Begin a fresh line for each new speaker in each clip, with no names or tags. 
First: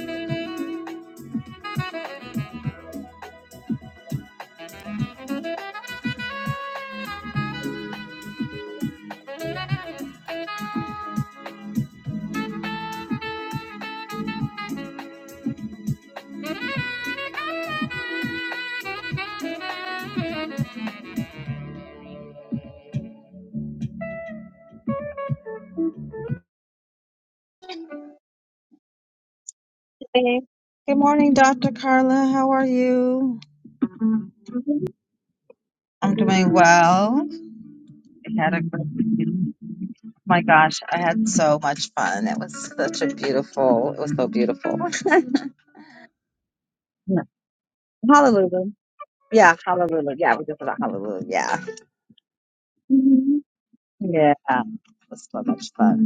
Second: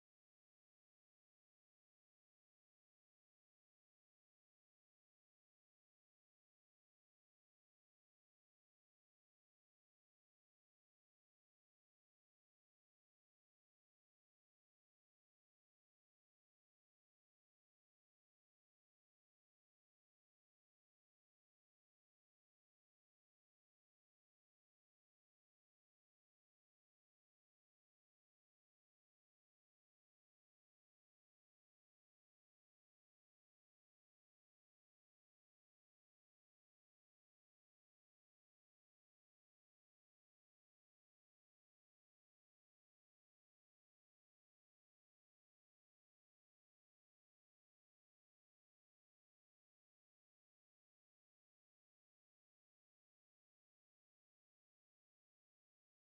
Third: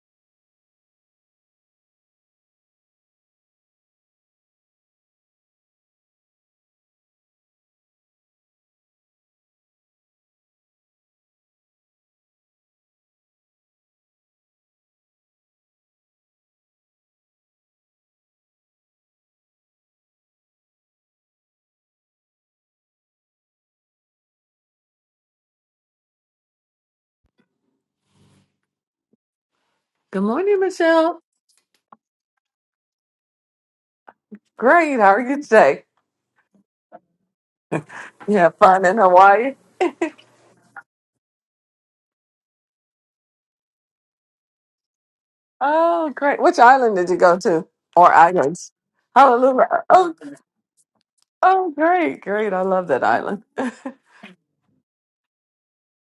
Hey.
Good morning,
Good
Michelle.
morning, Dr. Carla. How are you?
Great. How are you today?
I'm doing well. I
You
had
have
a
fun
great
in
meeting.
Hawaii?
my gosh, I had so much fun. It was such a beautiful, it was so beautiful.
Oh, great. Which island did you
Yeah.
go to? Or islands?
Hallelujah. Yeah,
Hallelujah. Oh,
hallelujah. Yeah, we just about hallelujah. Yeah.
oh, great. Great. I love that
Mhm.
island.
Yeah. It was so much fun.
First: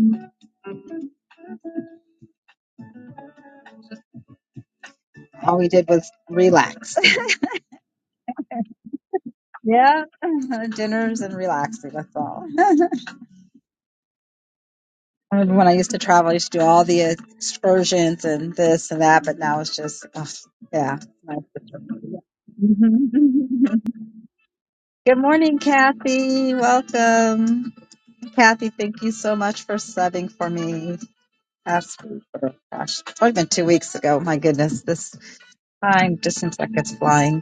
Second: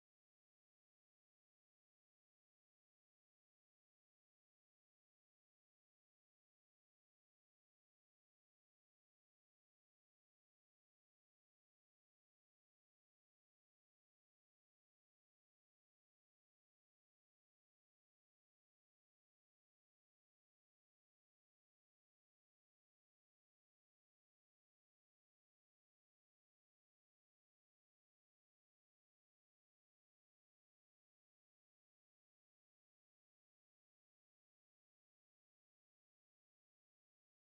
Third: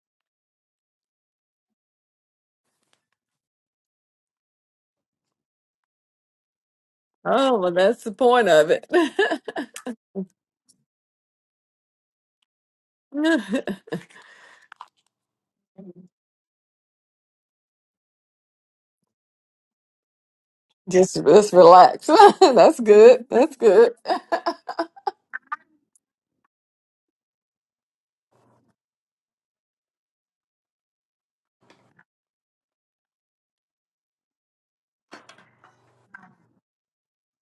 All we did was relax.
Oh, well, that's the point of it.
Yeah. Dinners and relaxing, that's all. I remember when I used to travel, I used to do all the excursions and this and that, but now it's just, ugh, yeah. it's
Just, just relax. That's good. That's good.
Good morning, Kathy. Welcome. Kathy, thank you so much for subbing for me. Last week, oh gosh, it's only been two weeks ago. My goodness, this time just seems like it's flying.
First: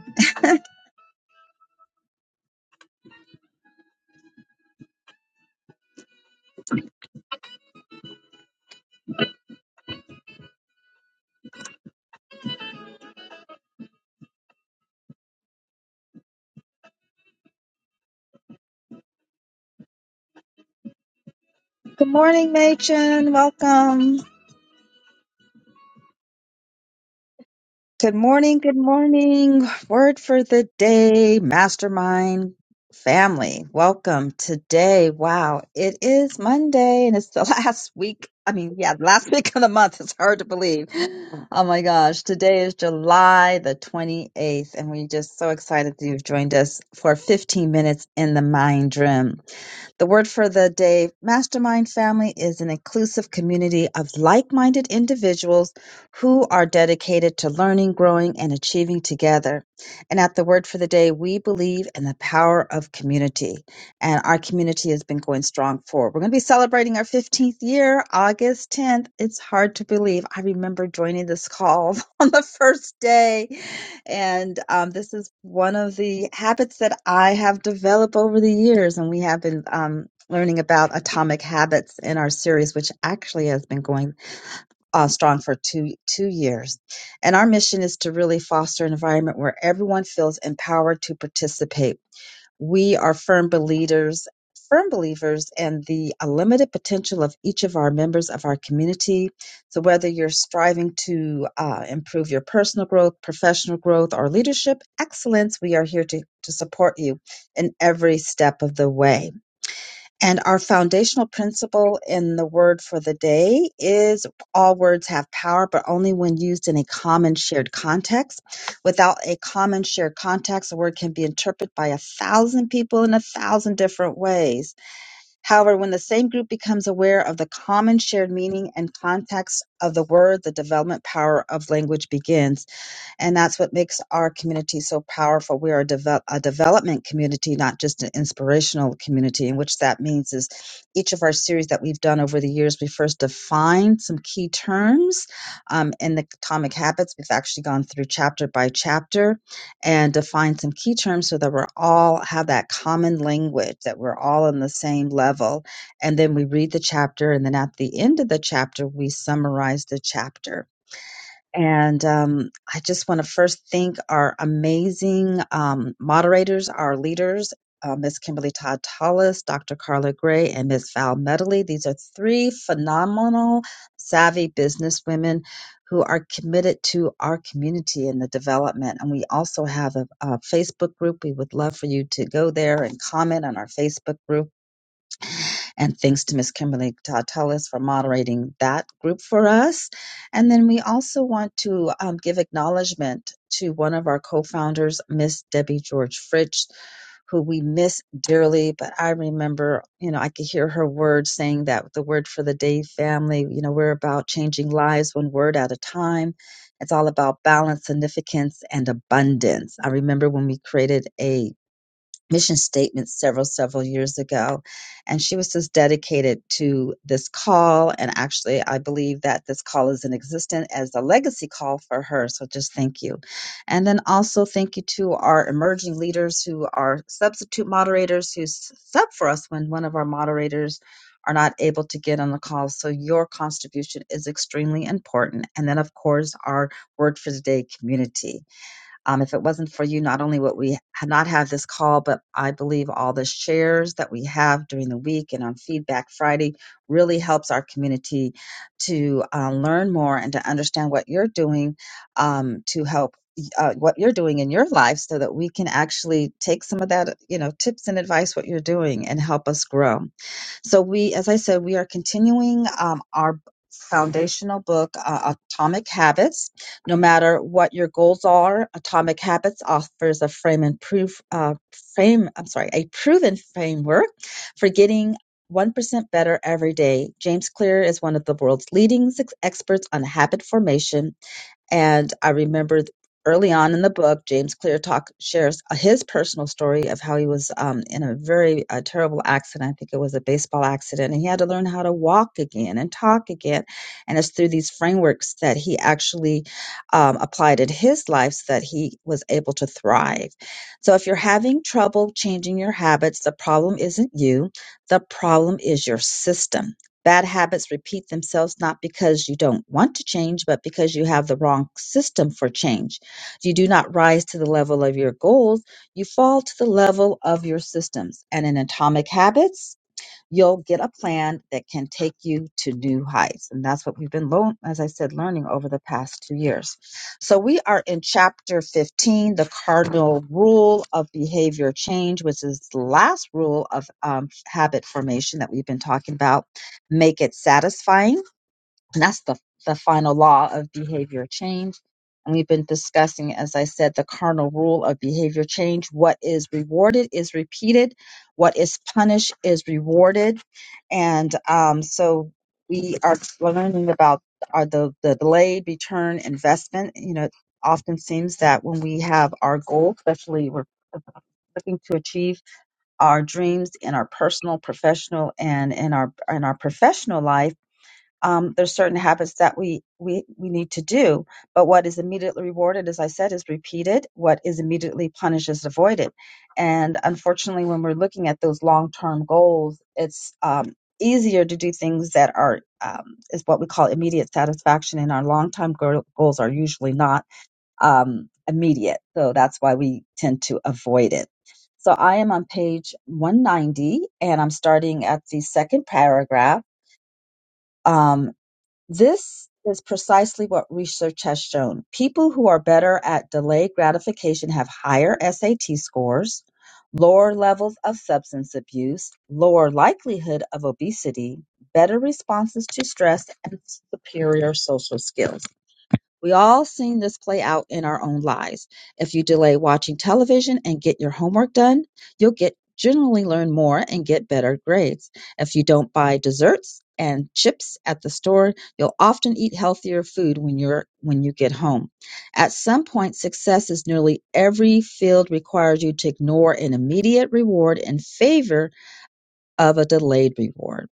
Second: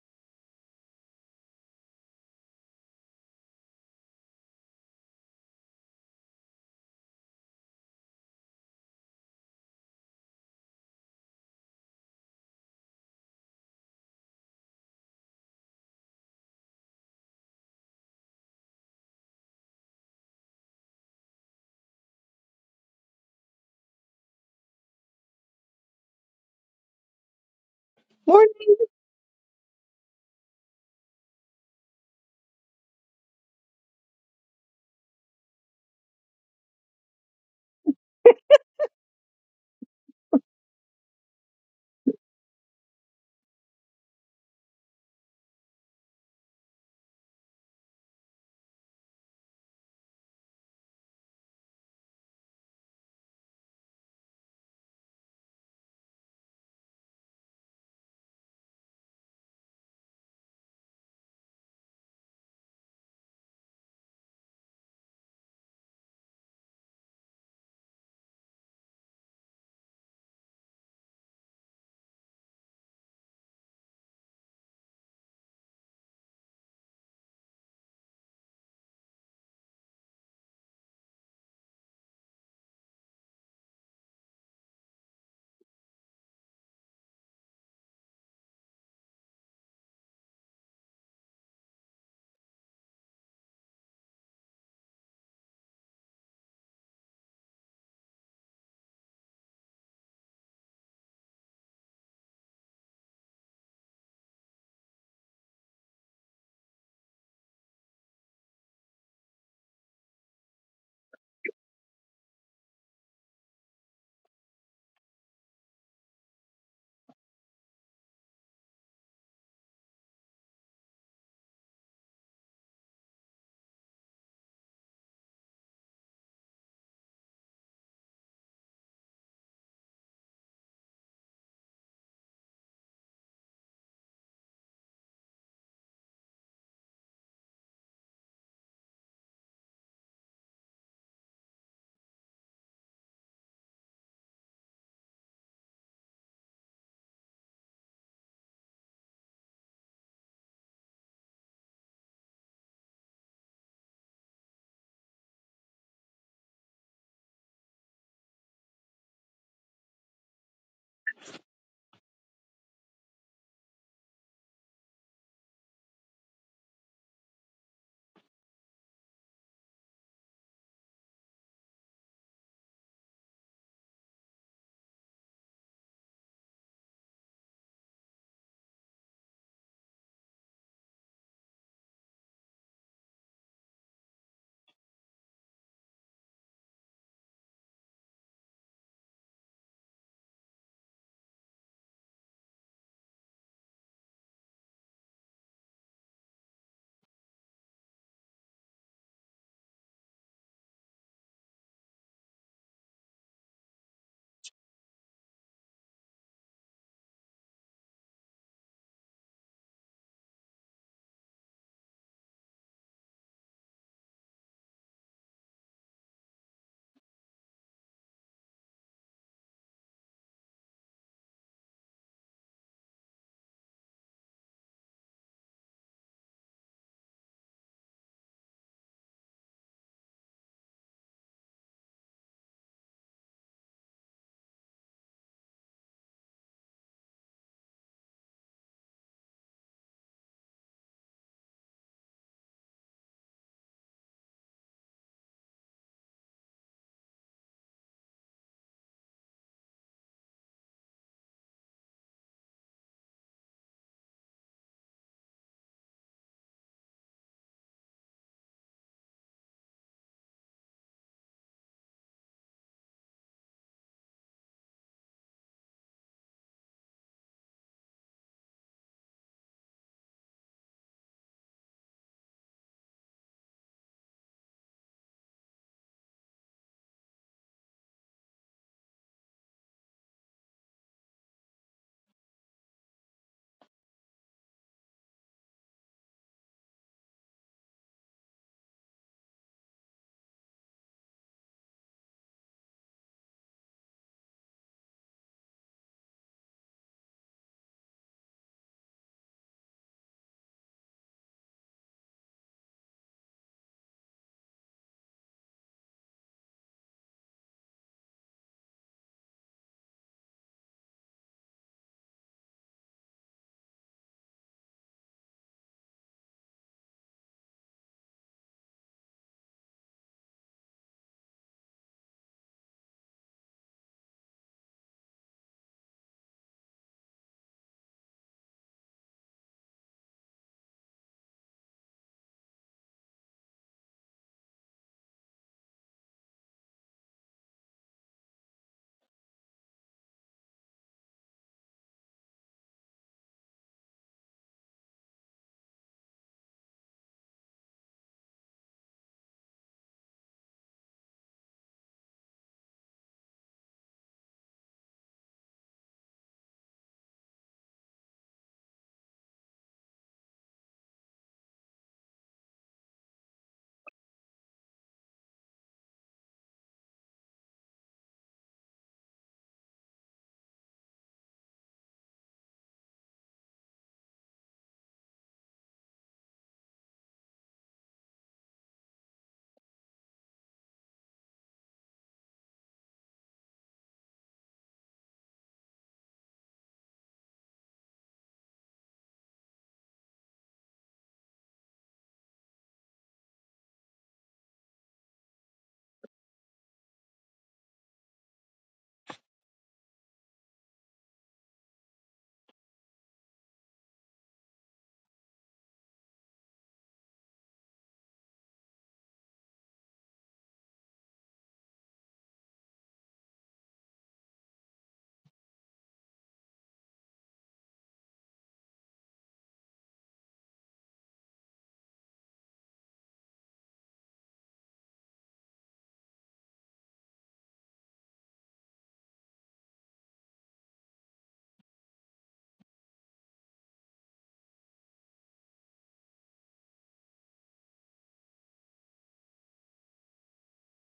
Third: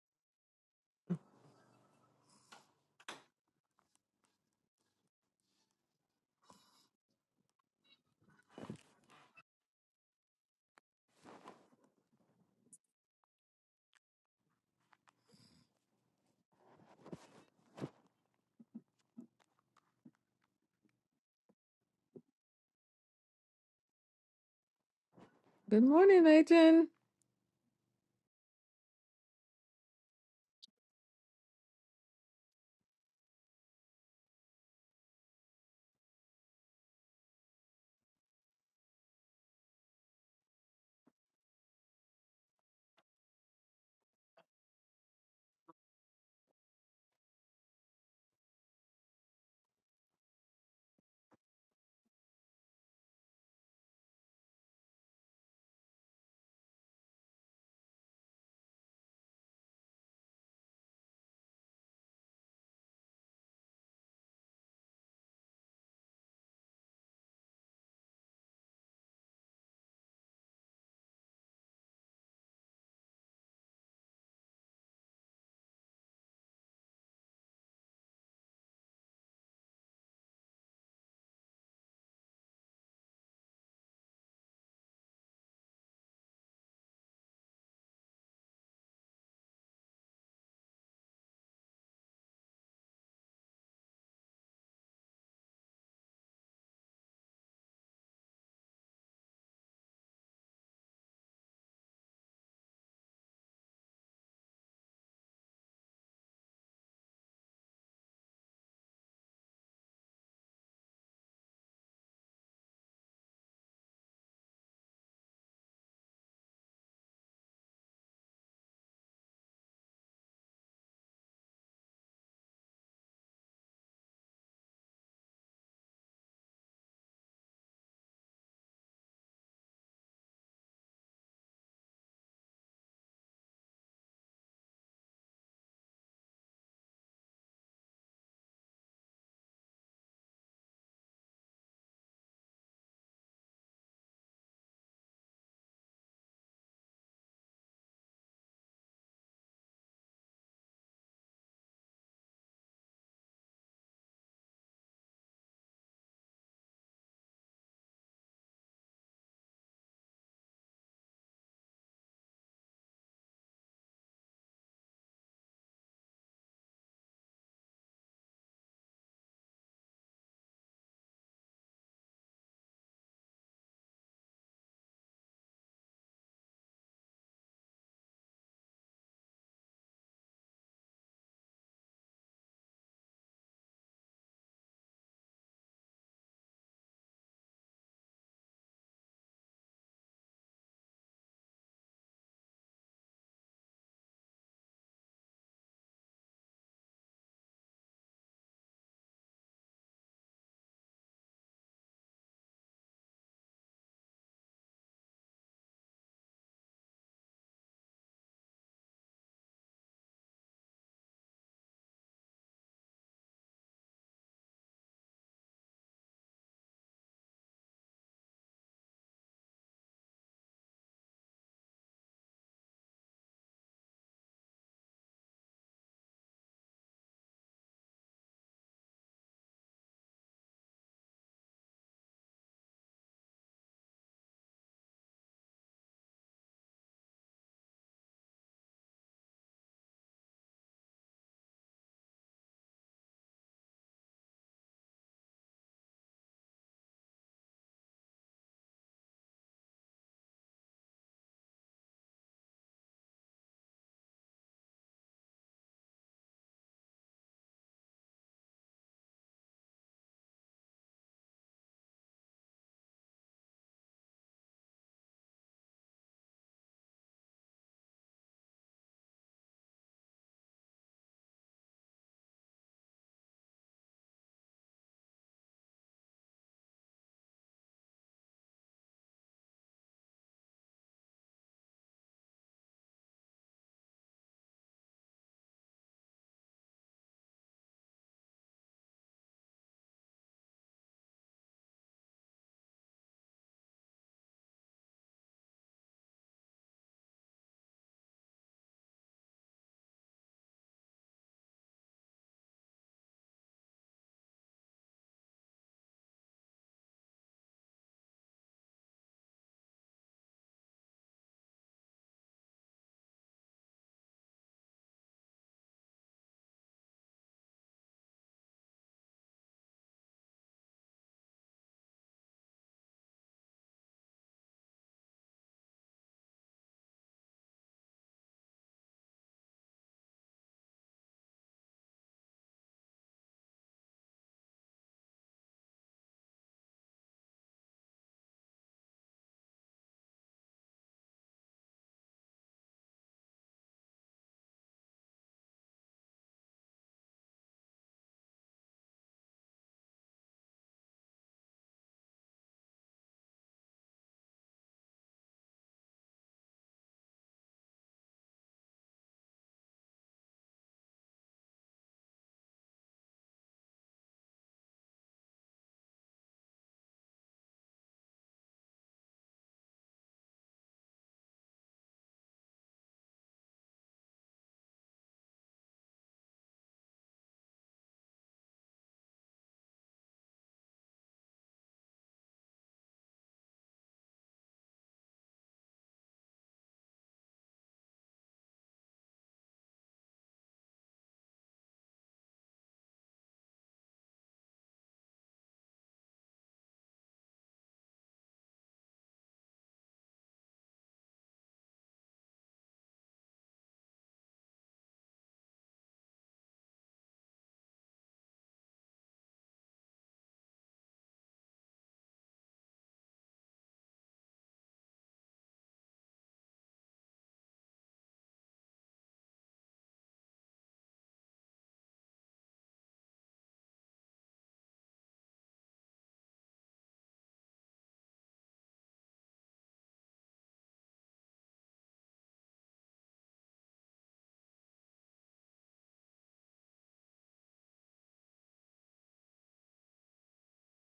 Good morning, Machen. Welcome.
Good morning, Adrian.
Good
Morning.
morning, good morning. Word for the day, mastermind family. Welcome today. Wow, it is Monday and it's the last week. I mean, yeah, the last week of the month. It's hard to believe. Oh my gosh, today is July the 28th, and we're just so excited that you've joined us for 15 minutes in the mind room. The word for the day mastermind family is an inclusive community of like minded individuals who are dedicated to learning, growing, and achieving together. And at the word for the day, we believe in the power of community. And our community has been going strong for. We're going to be celebrating our 15th year, August 10th. It's hard to believe. I remember joining this call on the first day and um, this is one of the habits that I have developed over the years. And we have been um, learning about atomic habits in our series, which actually has been going uh, strong for two, two years. And our mission is to really foster an environment where everyone feels empowered to participate we are firm believers firm believers in the unlimited potential of each of our members of our community so whether you're striving to uh, improve your personal growth professional growth or leadership excellence we are here to, to support you in every step of the way and our foundational principle in the word for the day is all words have power, but only when used in a common shared context. Without a common shared context, a word can be interpreted by a thousand people in a thousand different ways. However, when the same group becomes aware of the common shared meaning and context of the word, the development power of language begins. And that's what makes our community so powerful. We are a, devel- a development community, not just an inspirational community. And which that means is each of our series that we've done over the years, we first define some key terms um, in the Atomic Habits. We've actually gone through chapter by chapter and defined some key terms so that we're all have that common language, that we're all on the same level. And then we read the chapter, and then at the end of the chapter, we summarize the chapter and um, I just want to first thank our amazing um, moderators, our leaders, uh, Ms. Kimberly Todd Tallis, Dr. Carla Gray, and Miss Val Medley. These are three phenomenal, savvy businesswomen who are committed to our community and the development. And we also have a, a Facebook group. We would love for you to go there and comment on our Facebook group and thanks to Miss Kimberly Tatellis for moderating that group for us. And then we also want to um, give acknowledgement to one of our co-founders, Miss Debbie George Fritsch, who we miss dearly. But I remember, you know, I could hear her words saying that the word for the day family, you know, we're about changing lives one word at a time. It's all about balance, significance, and abundance. I remember when we created a mission statement several several years ago and she was just dedicated to this call and actually i believe that this call is in existence as a legacy call for her so just thank you and then also thank you to our emerging leaders who are substitute moderators who s- sub for us when one of our moderators are not able to get on the call so your contribution is extremely important and then of course our word for the day community um, if it wasn't for you, not only would we ha- not have this call, but I believe all the shares that we have during the week and on Feedback Friday really helps our community to uh, learn more and to understand what you're doing um, to help y- uh, what you're doing in your life so that we can actually take some of that, you know, tips and advice, what you're doing and help us grow. So we, as I said, we are continuing um, our foundational book, uh, Atomic Habits. No matter what your goals are, Atomic Habits offers a frame and proof uh, frame. I'm sorry, a proven framework for getting. 1% better every day. James Clear is one of the world's leading ex- experts on habit formation and I remember th- early on in the book, James Clear talk shares his personal story of how he was um, in a very uh, terrible accident. I think it was a baseball accident, and he had to learn how to walk again and talk again. And it's through these frameworks that he actually um, applied in his life so that he was able to thrive. So if you're having trouble changing your habits, the problem isn't you. The problem is your system Bad habits repeat themselves not because you don't want to change, but because you have the wrong system for change. You do not rise to the level of your goals, you fall to the level of your systems. And in atomic habits, you'll get a plan that can take you to new heights. And that's what we've been, lo- as I said, learning over the past two years. So we are in chapter 15, the cardinal rule of behavior change, which is the last rule of um, habit formation that we've been talking about. Make it satisfying and that's the, the final law of behavior change. And we've been discussing, as I said, the cardinal rule of behavior change. What is rewarded is repeated, what is punished is rewarded. And um, so we are learning about are the, the delayed return investment. You know, it often seems that when we have our goal, especially we're looking to achieve our dreams in our personal, professional, and in our in our professional life um, there's certain habits that we, we we need to do but what is immediately rewarded as i said is repeated what is immediately punished is avoided and unfortunately when we're looking at those long-term goals it's um, easier to do things that are um, is what we call immediate satisfaction and our long-term go- goals are usually not um, immediate so that's why we tend to avoid it so i am on page 190 and i'm starting at the second paragraph Um, this is precisely what research has shown. People who are better at delayed gratification have higher SAT scores, lower levels of substance abuse, lower likelihood of obesity, better responses to stress, and superior social skills. We all seen this play out in our own lives. If you delay watching television and get your homework done, you'll get generally learn more and get better grades. If you don't buy desserts and chips at the store, you'll often eat healthier food when you're when you get home. At some point, success in nearly every field requires you to ignore an immediate reward in favor of a delayed reward.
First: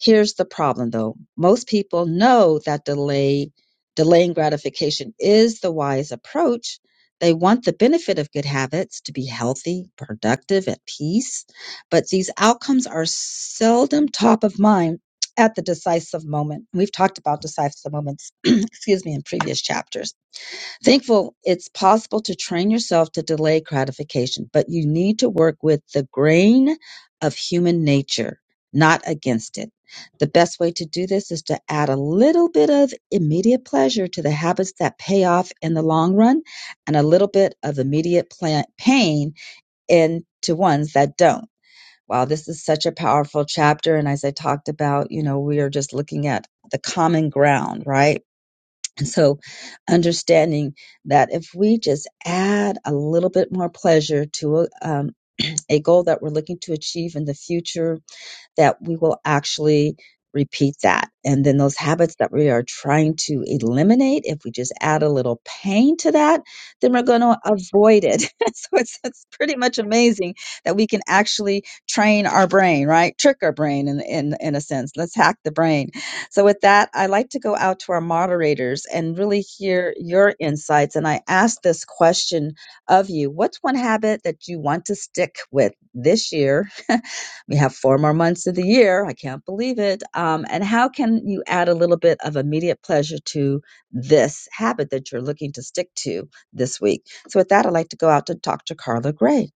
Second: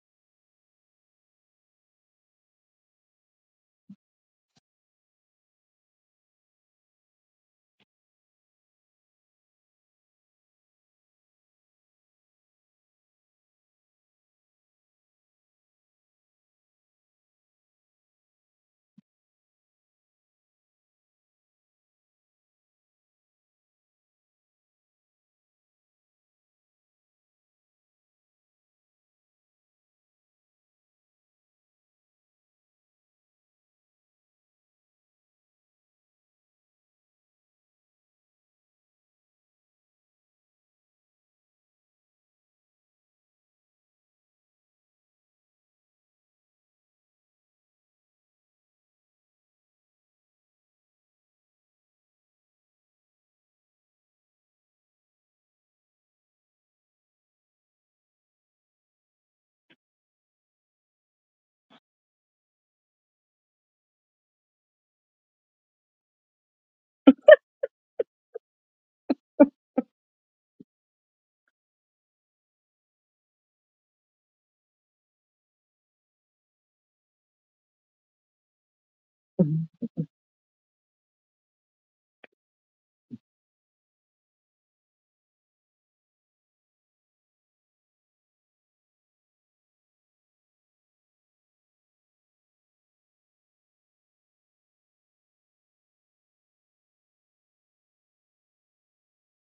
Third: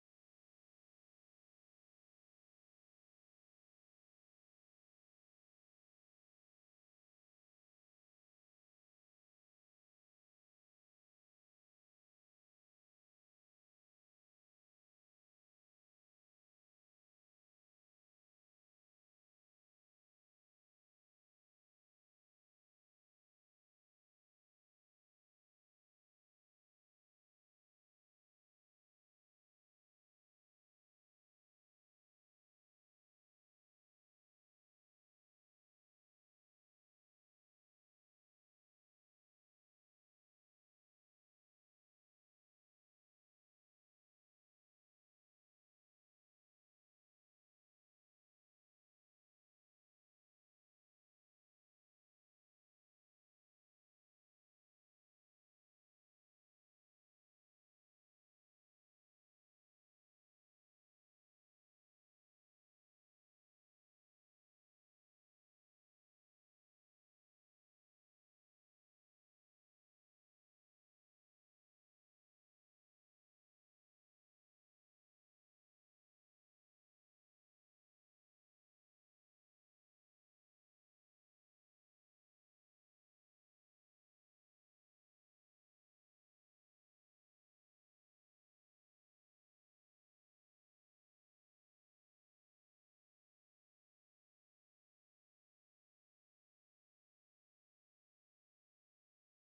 Here's the problem though. Most people know that delay, delaying gratification is the wise approach. They want the benefit of good habits to be healthy, productive, at peace, but these outcomes are seldom top of mind at the decisive moment. We've talked about decisive moments, excuse me, in previous chapters. Thankful it's possible to train yourself to delay gratification, but you need to work with the grain of human nature, not against it. The best way to do this is to add a little bit of immediate pleasure to the habits that pay off in the long run and a little bit of immediate pla- pain into ones that don't. Wow, this is such a powerful chapter. And as I talked about, you know, we are just looking at the common ground, right? So, understanding that if we just add a little bit more pleasure to a, um, a goal that we're looking to achieve in the future, that we will actually repeat that. And then those habits that we are trying to eliminate, if we just add a little pain to that, then we're going to avoid it. so it's, it's pretty much amazing that we can actually train our brain, right? Trick our brain in, in, in a sense. Let's hack the brain. So with that, I like to go out to our moderators and really hear your insights. And I asked this question of you. What's one habit that you want to stick with this year? We have four more months of the year. I can't believe it. Um, and how can you add a little bit of immediate pleasure to this habit that you're looking to stick to? this week. So, with that, I'd like to go out to Dr. Carla Gray.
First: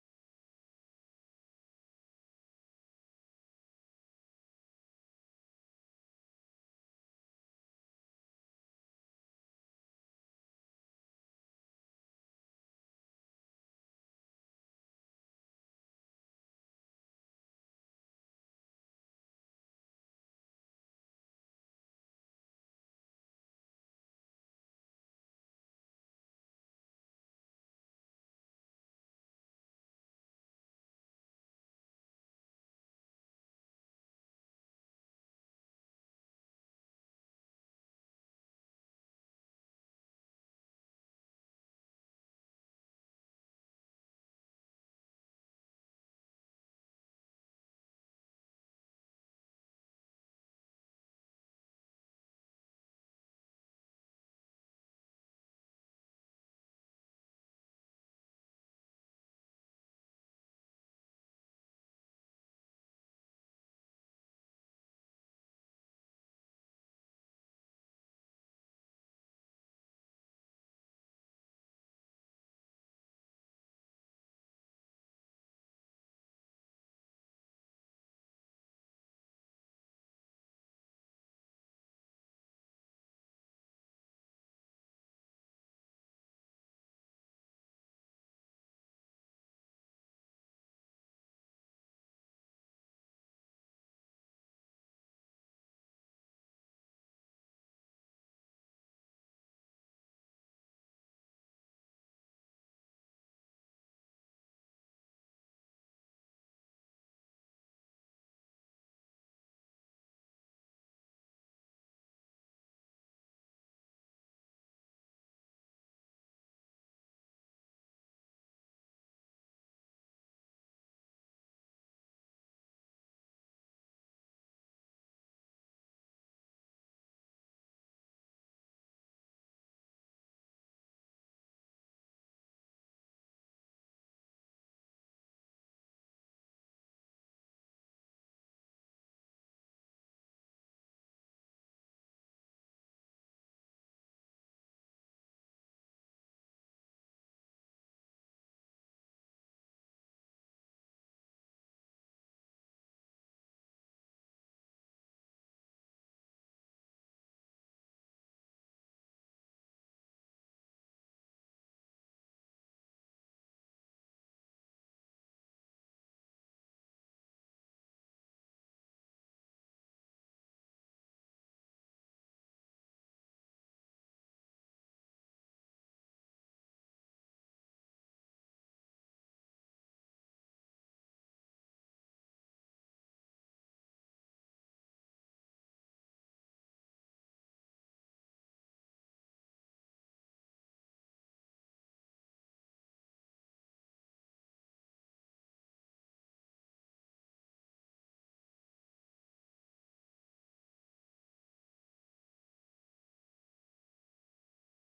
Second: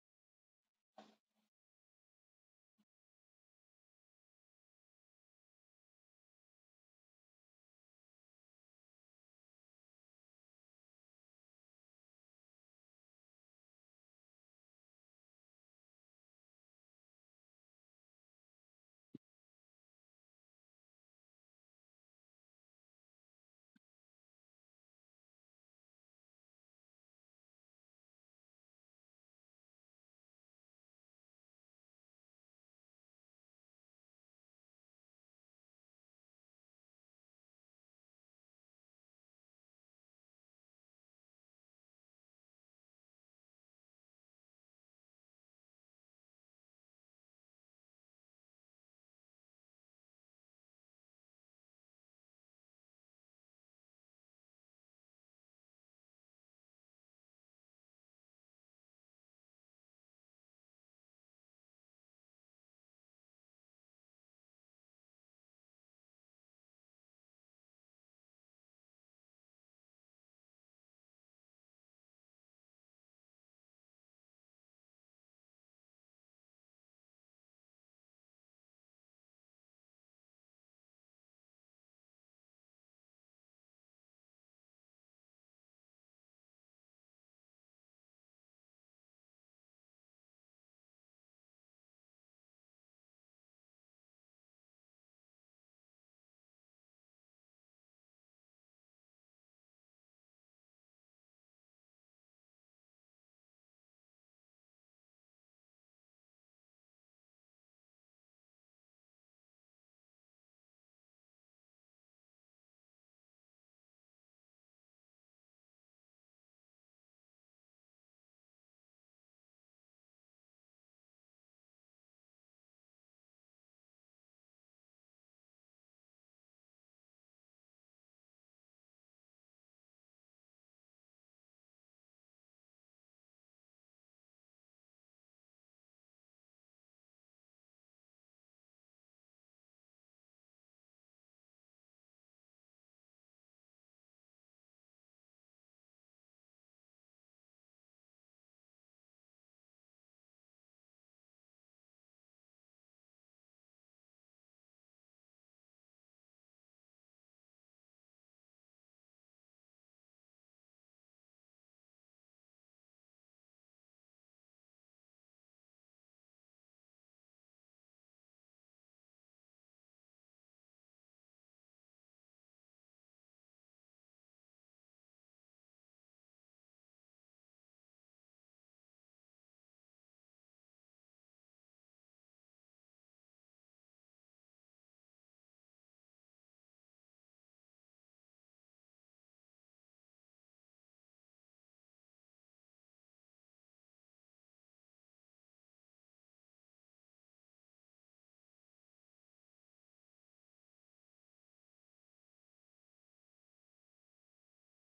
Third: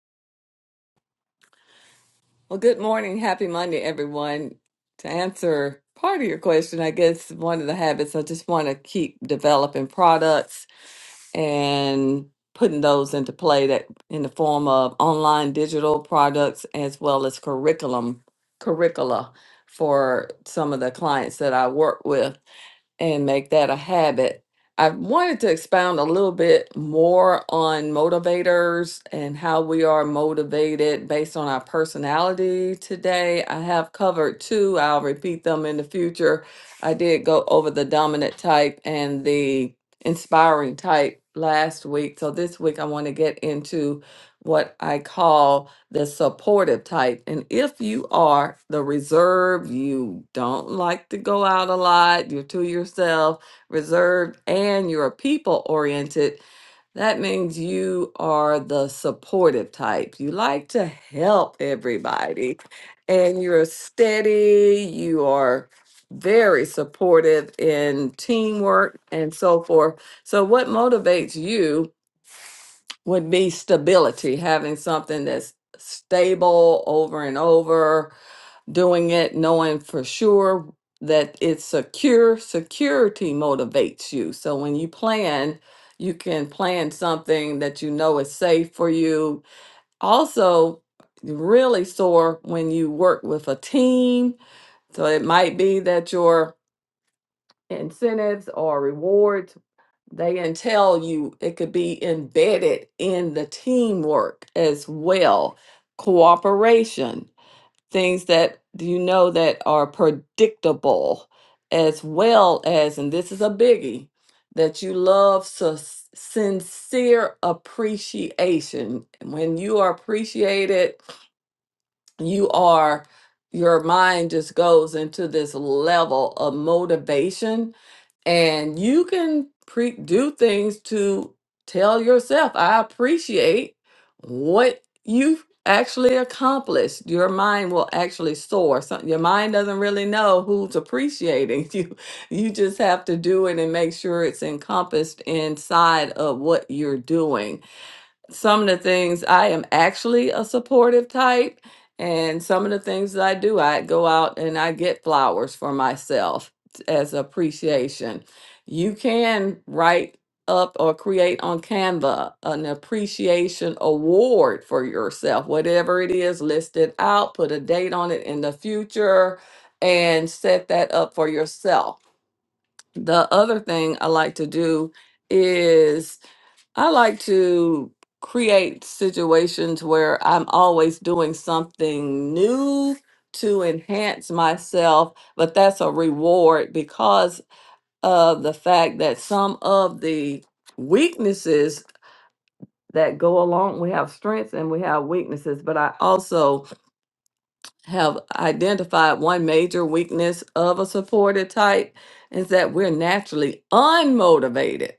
Well, good morning. Happy Monday, everyone. To answer part of your question, I guess one of the habits I just want to keep developing products and putting those into play that in the form of online digital products as well as curriculum curricula for some of the clients that I work with and make that a habit. I wanted to expound a little bit more on motivators and how we are motivated based on our personality today. I have covered two, I'll repeat them in the future. I did go over the dominant type and the inspiring type last week. So this week I want to get into what I call the supportive type. And if you are the reserve, you don't like to go out a lot, you're to yourself, reserved, and you're people oriented, that means you are the supportive type. You like to help everybody and you're steady, you are very supportive in teamwork and so forth. So, what motivates you? would be stability, having something that's stable over and over, doing it, knowing for sure that it's secure. Security motivates you. So when you plan, you can plan something that you know is safe for you. Also, you really soar when you work with a team. So it might be that your incentives or rewards they can tell you, it could be embedded in the teamwork as well, cooperation, things that you know that are predictable, as well as, and this is a biggie, that you love sus- sincere appreciation. When you are appreciated, you are your mind just goes into this level of motivation and you can pre- do things to tell yourself i appreciate what you've actually accomplished your mind will actually soar so your mind doesn't really know who's appreciating you you just have to do it and make sure it's encompassed inside of what you're doing some of the things I am actually a supportive type, and some of the things that I do, I go out and I get flowers for myself t- as appreciation. You can write up or create on Canva an appreciation award for yourself, whatever it is, list it out, put a date on it in the future, and set that up for yourself. The other thing I like to do is I like to create situations where I'm always doing something new to enhance myself, but that's a reward because of the fact that some of the weaknesses that go along, we have strengths and we have weaknesses, but I also have identified one major weakness of a supported type is that we're naturally unmotivated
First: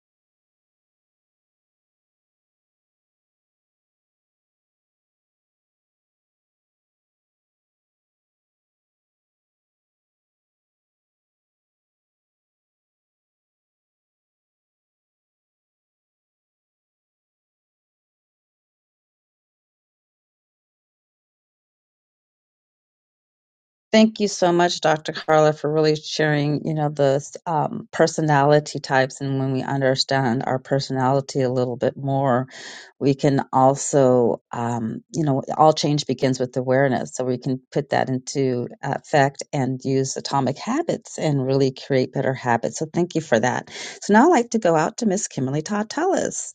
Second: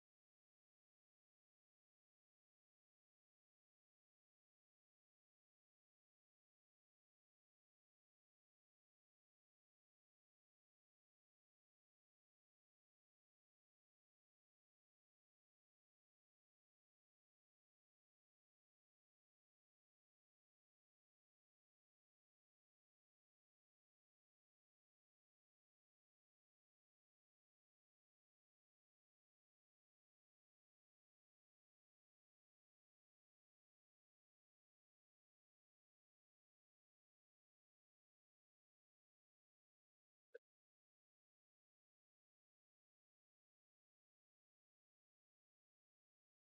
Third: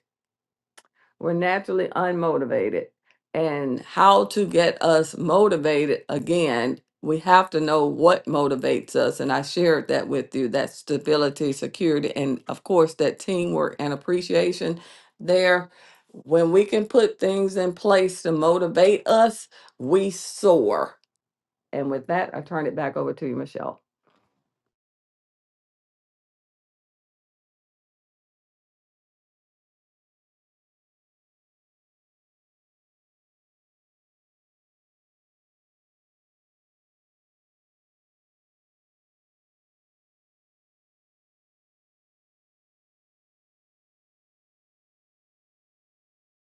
We're naturally unmotivated. And how to get us motivated again, we have to know what motivates us. And I shared that with you that stability, security, and of course, that teamwork and appreciation there. When we can put things in place to motivate us, we soar. And with that, I turn it back over to you, Michelle.
Thank you so much, Dr. Carla, for really sharing, you know, the um, personality types. And when we understand our personality a little bit more, we can also, um, you know, all change begins with awareness. So we can put that into effect and use atomic habits and really create better habits. So thank you for that. So now I'd like to go out to Miss Kimberly Todd Tellis.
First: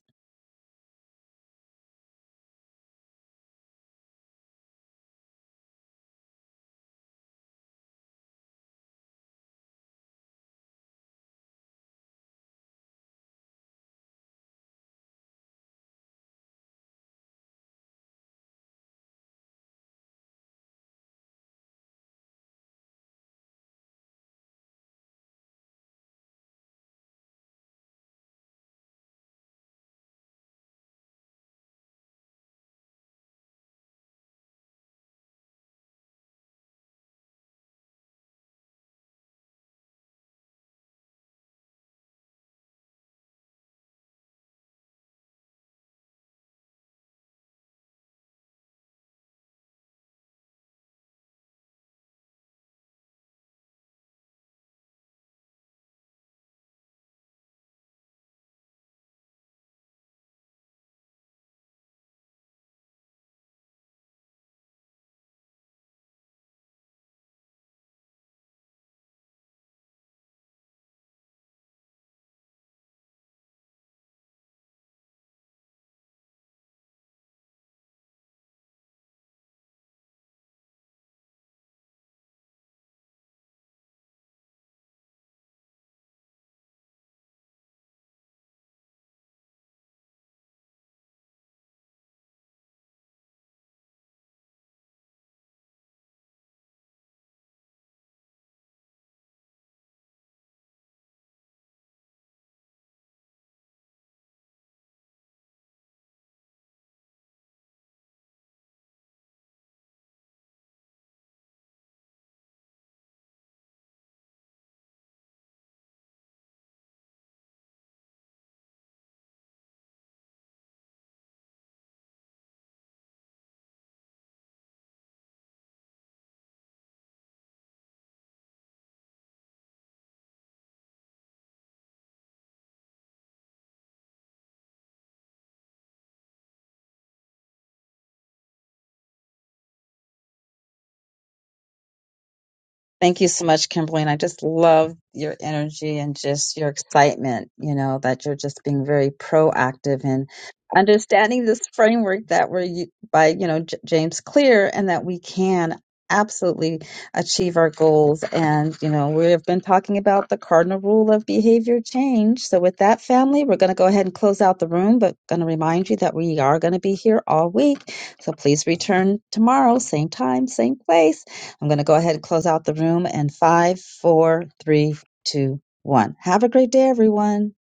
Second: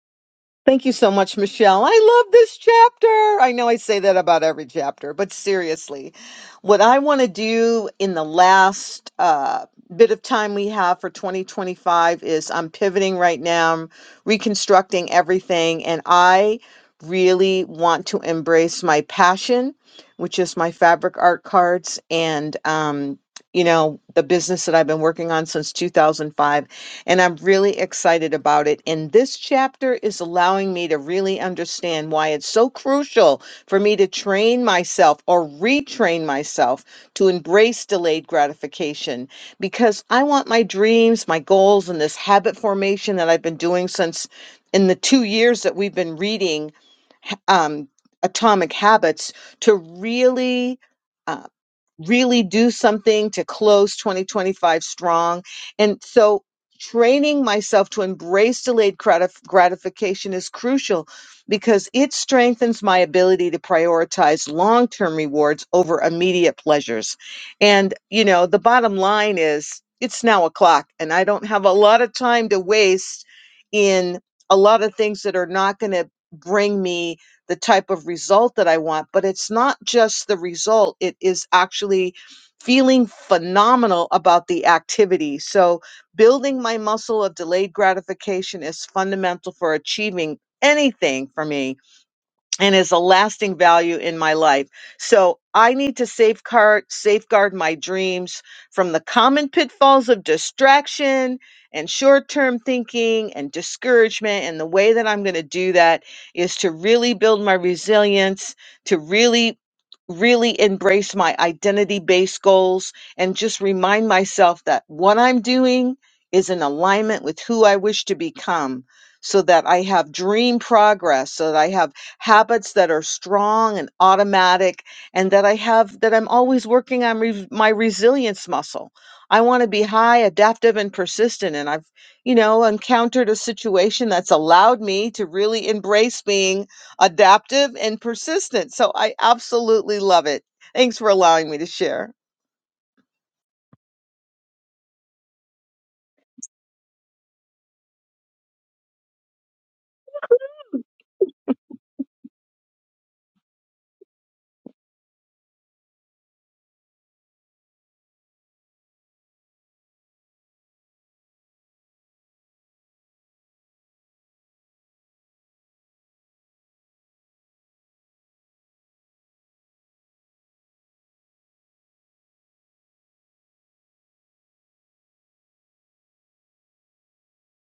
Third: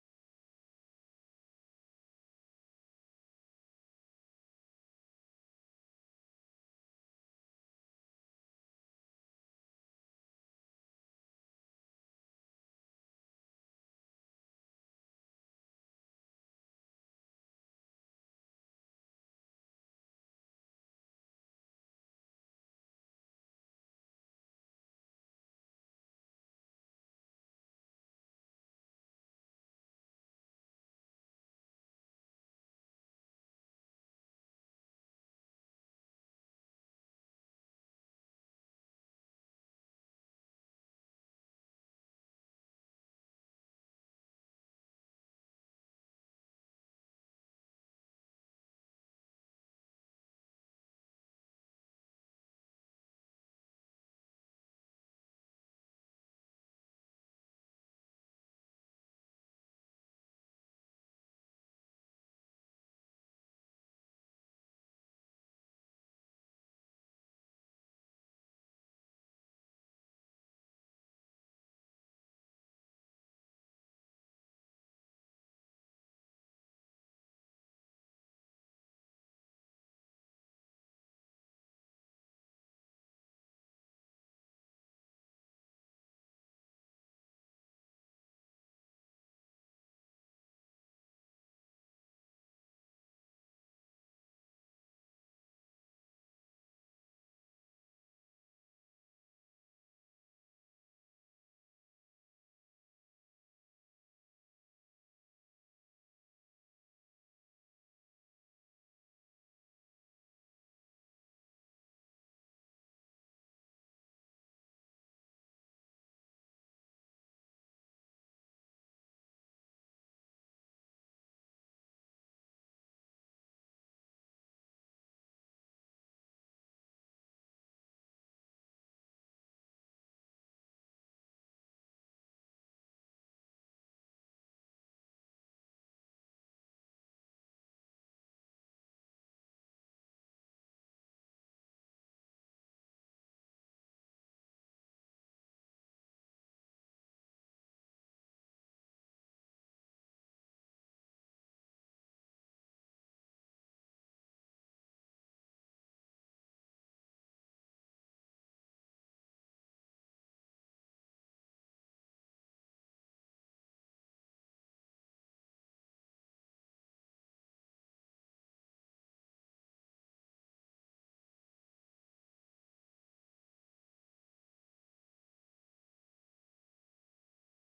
Thank you so much, Michelle. I love this chapter. I know I say that about every chapter, but seriously, what I want to do in the last uh, bit of time we have for 2025 is I'm pivoting right now, I'm reconstructing everything, and I really want to embrace my passion, which is my fabric art cards and, um, you know, the business that I've been working on since 2005 and I'm really excited about it. And this chapter is allowing me to really understand why it's so crucial for me to train myself or retrain myself to embrace delayed gratification because I want my dreams, my goals, and this habit formation that I've been doing since in the two years that we've been reading um, Atomic Habits to really. Uh, really do something to close 2025 strong. And so training myself to embrace delayed gratif- gratification is crucial because it strengthens my ability to prioritize long-term rewards over immediate pleasures. And you know, the bottom line is it's now o'clock and I don't have a lot of time to waste in a lot of things that are not going to bring me the type of result that I want. But it's not just the result, it is actually feeling phenomenal about the activity. So, building my muscle of delayed gratification is fundamental for achieving anything for me and is a lasting value in my life. So I need to safeguard safeguard my dreams from the common pitfalls of distraction and short-term thinking and discouragement and the way that I'm going to do that is to really build my resilience, to really really embrace my identity-based goals and just remind myself that what I'm doing is in alignment with who I wish to become so that I have dream progress, so that I have habits that are strong and automatic and that I have that I'm always working on re- my resilience muscle. I want to be high adaptive and persistent and I've you know encountered a situation that's allowed me to really embrace being adaptive and persistent. So I absolutely love it. Thanks for allowing me to share.
Thank you so much, Kimberly. And I just love your energy and just your excitement, you know, that you're just being very proactive and understanding this framework that we're u- by, you know, J- James Clear and that we can absolutely achieve our goals. And, you know, we have been talking about the cardinal rule of behavior change. So with that family, we're going to go ahead and close out the room, but going to remind you that we are going to be here all week. So please return tomorrow, same time, same place. I'm going to go ahead and close out the room in five, four, three, two, one. Have a great day, everyone.